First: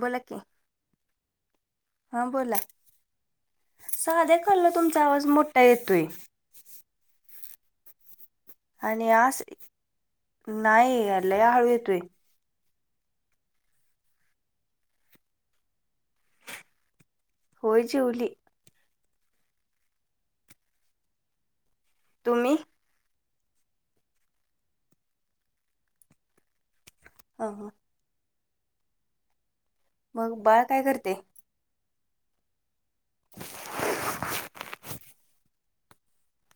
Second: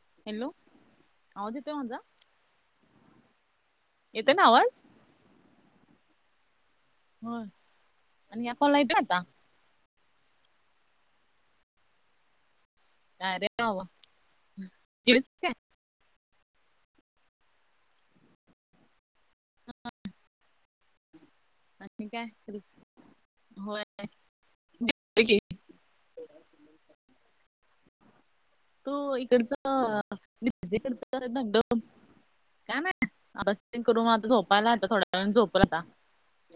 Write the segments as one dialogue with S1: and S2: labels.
S1: बोला की
S2: हॅलो आवाज येतोय माझा
S1: हा बोला.
S2: येतोय
S1: साध्या
S2: ना आवाज
S1: काँलला तुमचा आवाज मोठा येतोय.
S2: हो आणि या खला येत
S1: आणि
S2: आता [unintelligible]
S1: आज नाही लय हळू येतोय.
S2: अरे [unintelligible]
S1: होय जेवली.
S2: [unintelligible] म काय
S1: तुम्ही
S2: होय [unintelligible] की
S1: ह [inaudible] [unintelligible]
S2: तो इकडचं
S1: मग बाळ काय करते
S2: [unintelligible] काय नाही [unintelligible] करून आता [unintelligible] झोपायलाय आता थोड्या वेळाने झोपल आता.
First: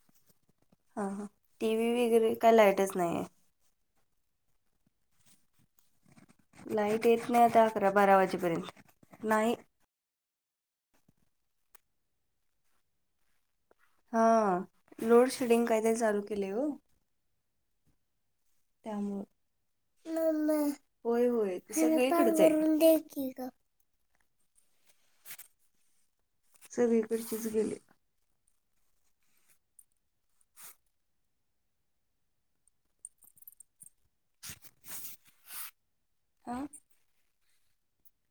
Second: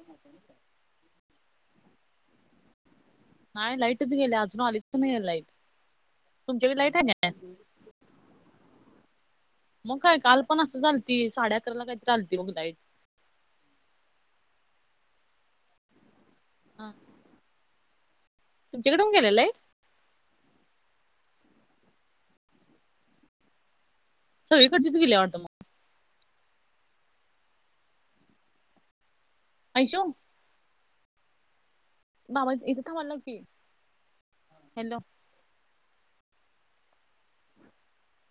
S2: [inaudible]
S1: हा हा. टीव्ही वगैरे काय लाईटच नाहीये?
S2: नाही लाईटच गेल्या आजून आलीच पण नाही लाईट. तुमच्याकडे
S1: लाईट
S2: आहे काय
S1: येत नाही आता अकरा बारा वाजेपर्यंत नाही.
S2: मग काय काल पण असंच आलती. साडे अकराला काहीतरी आलती बघ लाईट.
S1: हा लोड शेडिंग कायतरी चालू केलंय ओ.
S2: [inaudible] तुमच्याकडे पण गेल्या लाईट
S1: त्यामुळे होय होय. [unintelligible] ते सगळीकडेच आहे.
S2: सगळीकडचिच गेली वाटत
S1: सगळीकडचीच गेली.
S2: आयशू बाबा इथं थांबायला लाव की, हॅलो.
S1: हा.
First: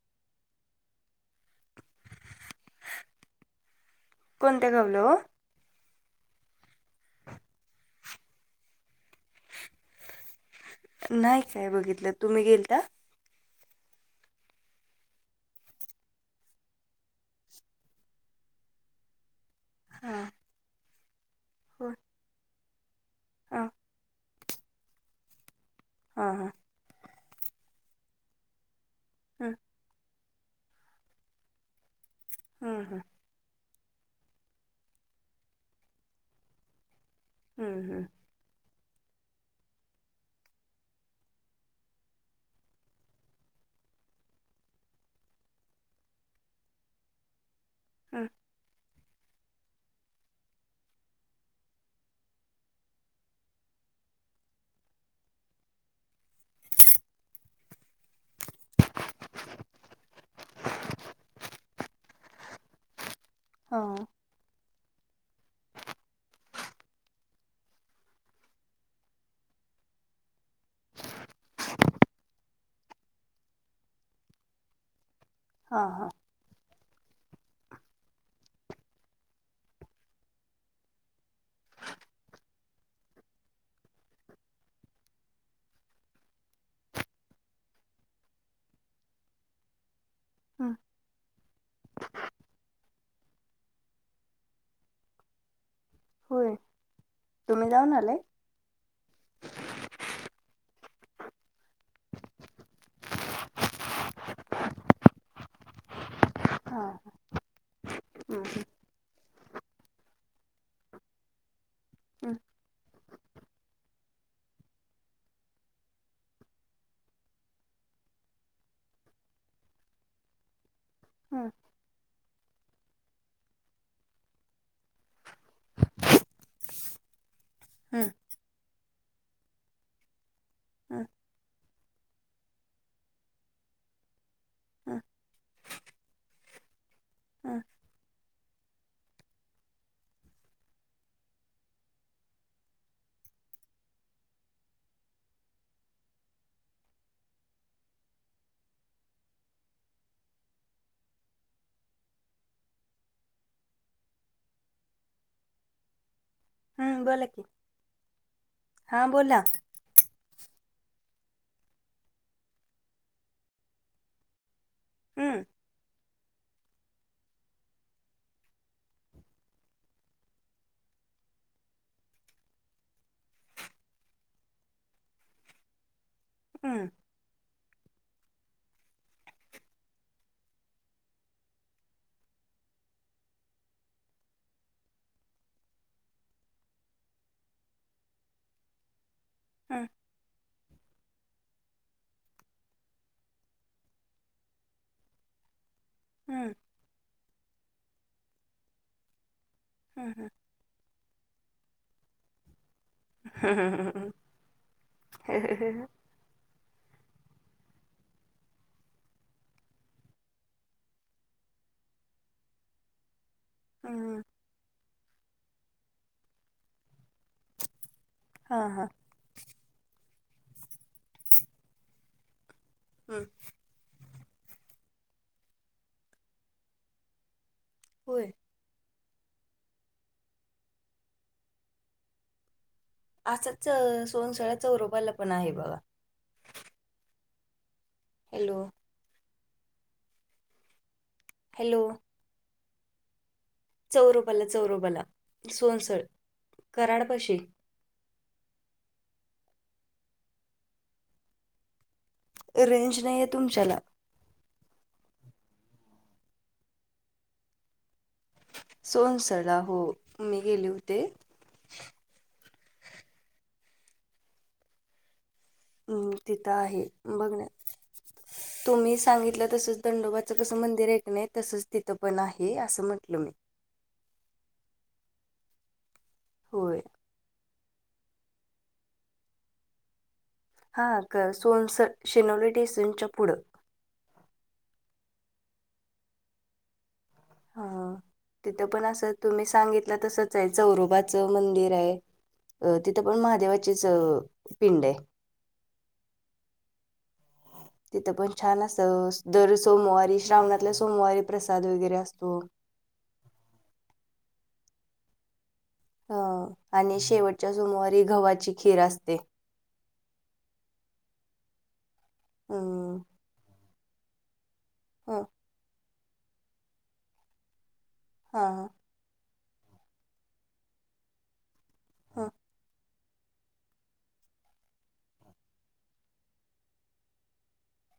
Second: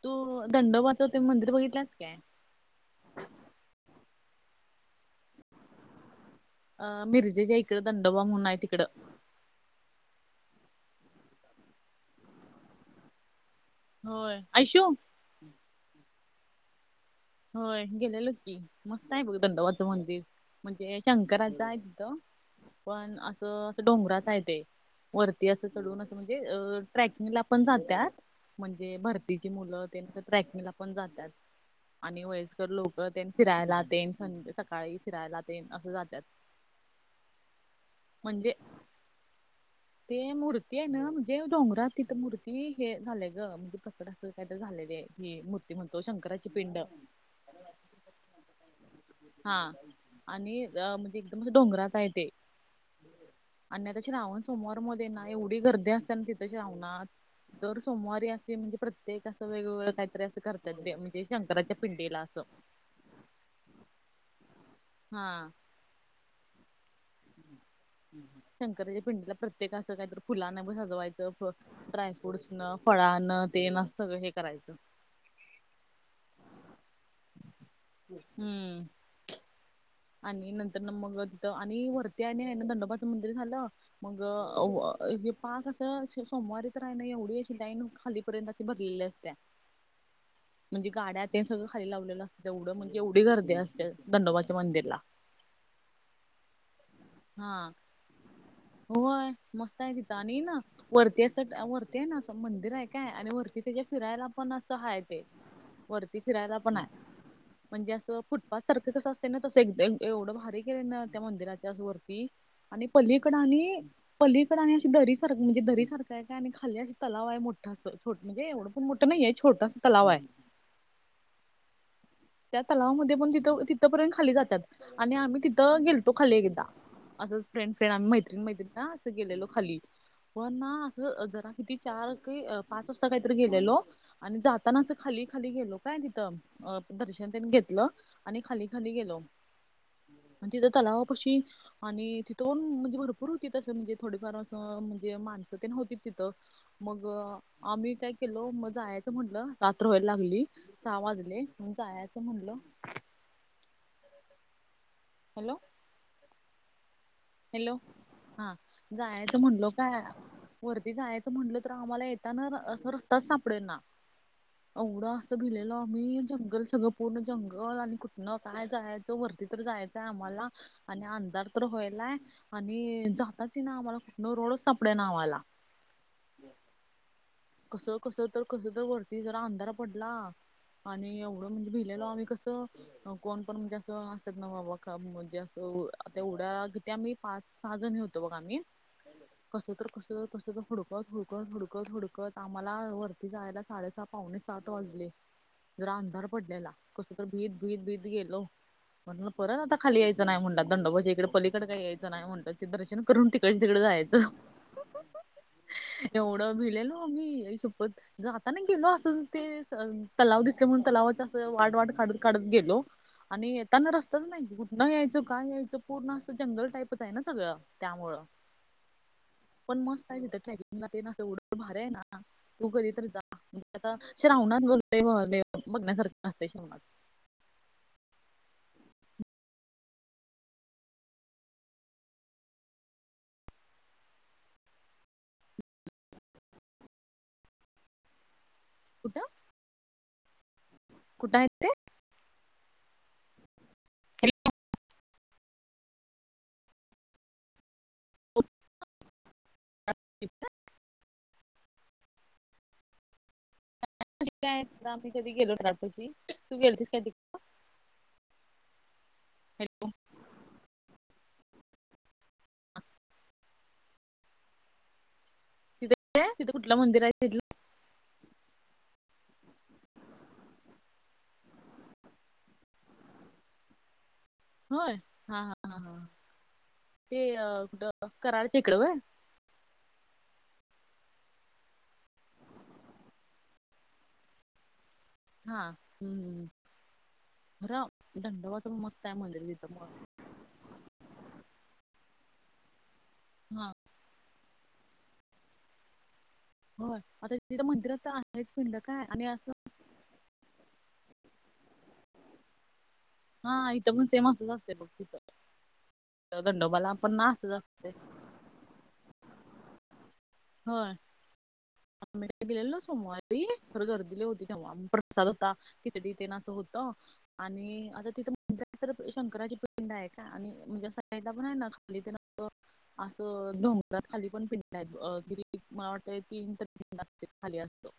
S2: तू दंडबोच ते मंदिर बघितल्यास काय?
S1: कोणत्या गावालं ओ?
S2: अ मिरजेच्या इकडं दंडोबा म्हणून आहे तिकडं.
S1: नाही काय बघितलं. तुम्ही गेलता?
S2: होय. आयशू होय गेलेलो की, मस्त आहे बघ दंडोबाचं मंदिर.
S1: हा
S2: म्हणजे शंकराचा आहे
S1: हो
S2: तिथं, पण असं असं डोंगराच आहे ते. वरती असं चढवून असं
S1: हा
S2: म्हणजे
S1: हा
S2: अ ट्रॅकिंगला पण जात्यात. म्हणजे भरतीची
S1: हम्म
S2: मुलं तेन असं ट्रॅकिंगला पण जात्यात. आणि वयस्कर
S1: हम्म
S2: लोक तेन फिरायला तेन सकाळी फिरायला तेन असं जात्यात.
S1: हम्म हम्म.
S2: म्हणजे? ते मूर्ती आहे ना म्हणजे डोंगरात तिथं मूर्ती हे झालंय ग म्हणजे प्रकट असं काय तर झालेले की मूर्ती म्हणतो शंकराची पिंड.
S1: आ
S2: हा आणि म्हणजे एकदम असं डोंगरात आहे ते. आणि आता श्रावण सोमवारमध्ये ना एवढी गर्दी असत्या ना तिथे श्रावणात. दर सोमवारी असे म्हणजे प्रत्येक असं वेगवेगळं काहीतरी असं करत्यात म्हणजे शंकराच्या पिंडीला असं.
S1: हा.
S2: हा. शंकराच्या पिंडीला प्रत्येक असं काहीतर फुलाने सजवायचं. ड्रायफ्रूट्सन, फळानं तेन असं सगळं हे करायचं
S1: हा हा.
S2: हम्म. आणि नंतर ना मग तिथं आणि वरती आणि आहे ना दडोबाचं मंदिर झालं. मग हे पाक असं सोमवारी तर आहे ना एवढी अशी लाईन खाली पर्यत अशी भरलेली असत्या.
S1: हम्म
S2: म्हणजे गाड्या तेन सगळं खाली लावलेलं असतं. एवढं म्हणजे एवढी गर्दी असते दंडोबाच्या मंदिरला.
S1: होय. तुम्ही
S2: हा
S1: जाऊन आलाय
S2: होय. मस्त आहे तिथं आणि ना वरती असं वरती आहे ना असं मंदिर आहे काय आणि वरती त्याच्या फिरायला पण असं हाय ते. वरती फिरायला पण
S1: हा
S2: आहे, म्हणजे असं फुटपाथ
S1: हम्म
S2: सारखं कसं अस त्यांना तसं एक एवढं भारी केले ना त्या मंदिराच्या वरती
S1: हम्म
S2: आणि पलीकड आणि पलीकडं आणि अशी दरी सारखं म्हणजे दरी सारखं आहे. त्याच्या आणि खाली असं तलाव आहे मोठा असं म्हणजे एवढं पण मोठं नाहीे छोटासा तलाव आहे.
S1: हा.
S2: त्या तलावामध्ये पण तिथं तिथंपर्यंत खाली जात्यात. आणि आम्ही तिथं गेलतो खाली एकदा. असंच फ्रेंड फ्रेंड आम्ही
S1: हम्म
S2: मै मैत्रीन ना असं गेलेलो खाली. पण ना
S1: हम्म
S2: असं, जरा किती चार काही पाच वाजता काहीतरी गेलेलो. आणि जाताना असं
S1: हम्म
S2: खाली खाली गेलो काय तिथं. अ दर्शन तेन
S1: हम्म
S2: घेतलं. आणि खाली खाली गेलो. आणि तिथं तलावापशी आणि तिथून म्हणजे भरपूर होती तसं म्हणजे थोडीफार असं म्हणजे माणसं तेन होतीत तिथं. मग आम्ही काय केलो, मग जायचं म्हटलं रात्र व्हायला लागली. सहा वाजले, जायचं म्हणलं. हॅलो.
S1: हम् बोला
S2: हॅलो हा
S1: हा बोला
S2: जायचं म्हणलो. काय वरती जायचं म्हंटलं तर, आम्हाला येताना असं रस्ताच सापडेल ना. येवढ
S1: हम्म
S2: असं भिलेलो आम्ही, जंगल सगळं. पूर्ण जंगल आणि कुठणं काय जायचं वरती तर जायचंय आम्हाला. आणि अंधार तर व्हायलाय आणि जाताच ईना आम्हाला कुठंन रोडच सापडेना आम्हाला.
S1: हम्.
S2: कसं कसं तर कसं तर वरती जरा अंधार पडला. आणि एवढं म्हणजे भिलेलो. आम्ही कसं कोण पण म्हणजे असं असतेत ना बाबा म्हणजे असं त्या एवढ्या त्या मी पाच सहा जणी होतो, बघ आम्ही. कसं तर,
S1: हम्म
S2: कसं तर, कसं तर हुडकत हुडकत हुडकत हुडकत. आम्हाला वरती जायला, साडेसहा पावणे सात वाजले जरा अंधार
S1: हम्म
S2: पडलेला. कसं तर भीत भीत भीत गेलो. म्हणलं परत आता खाली यायचं
S1: हम्म
S2: नाही म्हणलं दंडोबाच्या इकडं पली तिकड काही यायचं नाही म्हणतात, की दर्शन करून तिकडच तिकड
S1: हम्म
S2: जायचं. एवढं भिलेलो आम्ही आई शप्पथ. जाताना गेलो असंच ते तलाव दिसले म्हणून तलावाचा अस वाट वाट काढत काढत गेलो. आणि येत. येताना
S1: हम्म
S2: रस्ताच नाही कुठनं यायचं, काय यायचं पूर्ण असं जंगल टाईपच आहे ना सगळं त्यामुळं.
S1: हां हां.
S2: पण मस्त आहे तिथं ट्रॅकिंगला तेन एवढ भारी आहे ना तू कधी तरी जा.
S1: हम्म
S2: आता श्रावणात [unintelligible] बघण्यासारखे असतंय श्रवणात.
S1: होय. असंच सोनसळ्या चौरोबाला पण आहे बघा. हॅलो.
S2: कुठं? कुठे आहेेत ते.
S1: हॅलो चौरोपाला चौरोबाला, सवनसळ कराडपाशी.
S2: [inaudible]
S1: रेंज नाही, आहे तुमच्याला.
S2: काय आम्ही कधी गेलो [unintelligible] तू गेलतीस काय तिकडं?
S1: सोनसरला हो
S2: तिकडे
S1: मी गेले होते. हम्म
S2: तिथे
S1: तिथं
S2: तिथे कुठलं, मंदिर आहे तिथलं.
S1: बघण्या तुम्ही सांगितलं तसंच दंडोबाचं कसं, मंदिर ऐक नाही तसच तिथं पण आहे असं म्हटलं मी.
S2: होय, हा हा हा हा.
S1: होय
S2: ते कुठं कराड च्या इकडं व्हयं.
S1: हा हा. सोनस शेनोली डेसनच्या पुढं.
S2: हा हम्म् खर
S1: हां
S2: दंड
S1: तिथं
S2: वाच म
S1: पण
S2: मस्त
S1: असं
S2: आहे
S1: तुम्ही
S2: मंदिर तिथं
S1: सांगितलं
S2: मग.
S1: तसंच चौरोबाचं मंदिर आहे. तिथं पण
S2: हा
S1: महादेवाचीच पिंड ये.
S2: हो आता तिथ मंदिरात
S1: तिथं पण
S2: आहेच
S1: छान
S2: पिंड काय
S1: असं
S2: आणि असं.
S1: दर सोमवारी श्रावणातल्या सोमवारी प्रसाद वगैरे असतो.
S2: हा इथं पण सेम, असंच असते बघ तिथं.
S1: अं..
S2: दंडोबाला
S1: आणि
S2: पण असंच
S1: शेवटच्या
S2: असते
S1: सोमवारी गव्हाची खीर असते.
S2: होय, आम्ही बी गेलेलो
S1: हम्म,
S2: सोमवारी खरं गर्दी लै होती. तेव्हा
S1: हं,
S2: प्रसाद होता. खिचडी तेन असं होत आणि आता तिथं
S1: हां
S2: म्हण
S1: हां
S2: तर शंकराची पिंड आहे का, आणि म्हणजे अस साइडला आहे ना खाली तेन असं. असं डोंगरात खाली पण पिंड हायत बघ गं. [unintelligible] खाली असं.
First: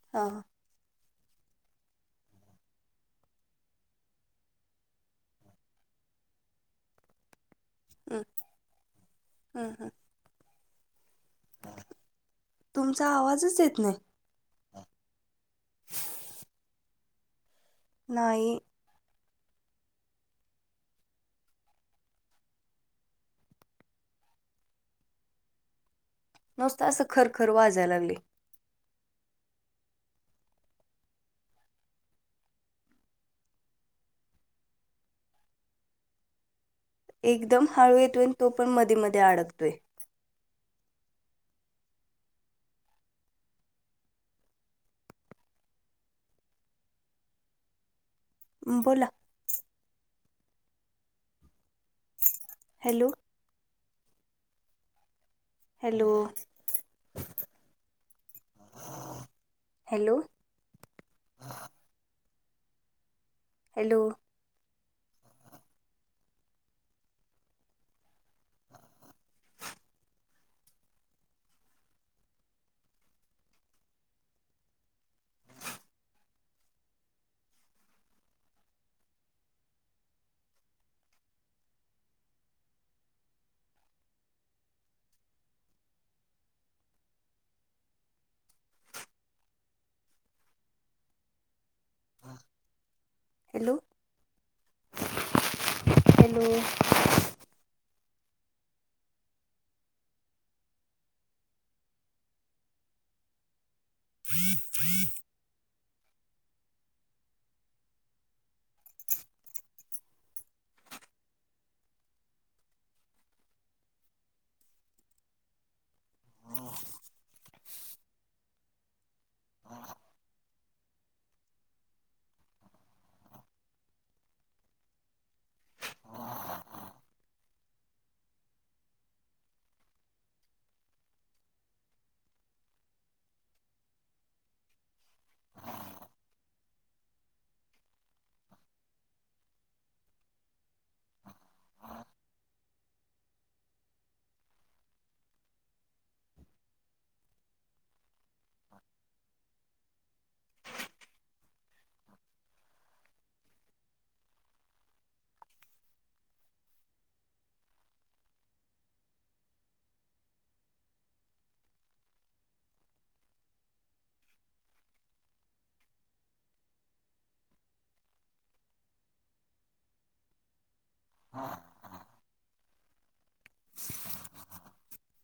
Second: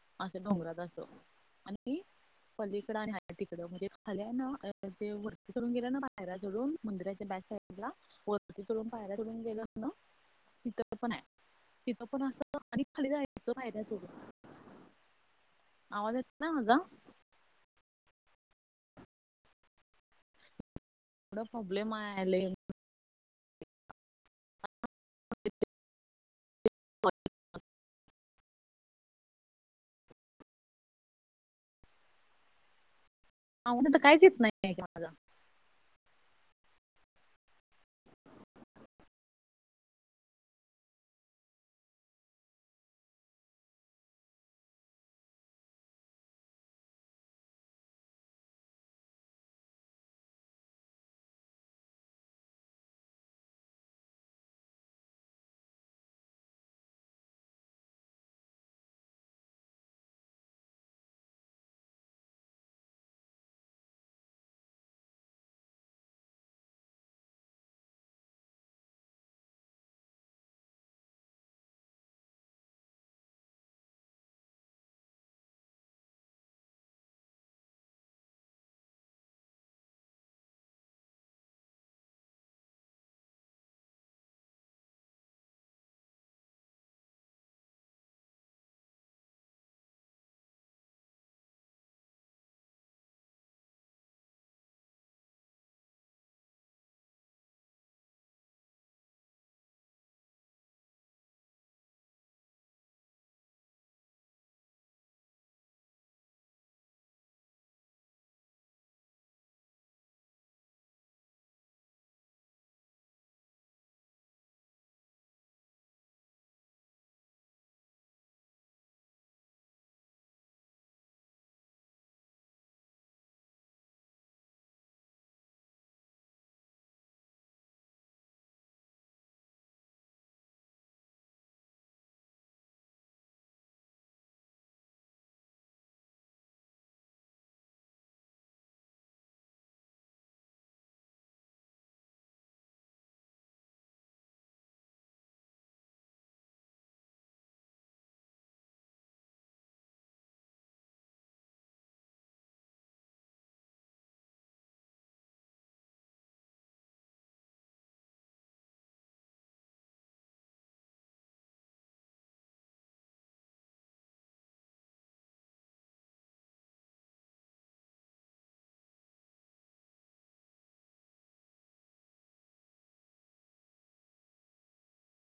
S1: हां
S2: असं
S1: हां
S2: डोंगरात असं आणि, पलीकडं आणि ह तिकडं म्हणजे खाल्या ना ते वरती करून गेल्या ना बाहेर जडून मंदिराच्या बॅट साईड.
S1: हं,
S2: वती तडून पाहायला तडून
S1: हं,
S2: गेलं
S1: हं.
S2: ना. तिथं पण आहे तिथं पण असं
S1: तुमचा
S2: खाली जायचं
S1: आवाजच येत
S2: फय्या
S1: नाही.
S2: तो. आवाज येत नाही माझा.
S1: नाही.
S2: एवढा प्रॉब्लेमले.
S1: नुसतं असं खरखर वाजयला लागले.
S2: आवाज काहीच नाही का माझा.
S1: एकदम हळू येतोय आणि तो पण मध्ये मध्ये अडकतोय. हम्म बोला. Hello! Hello hello! Hello! Hello! Hello! [inaudible] [inaudible] हा हा. [inaudible]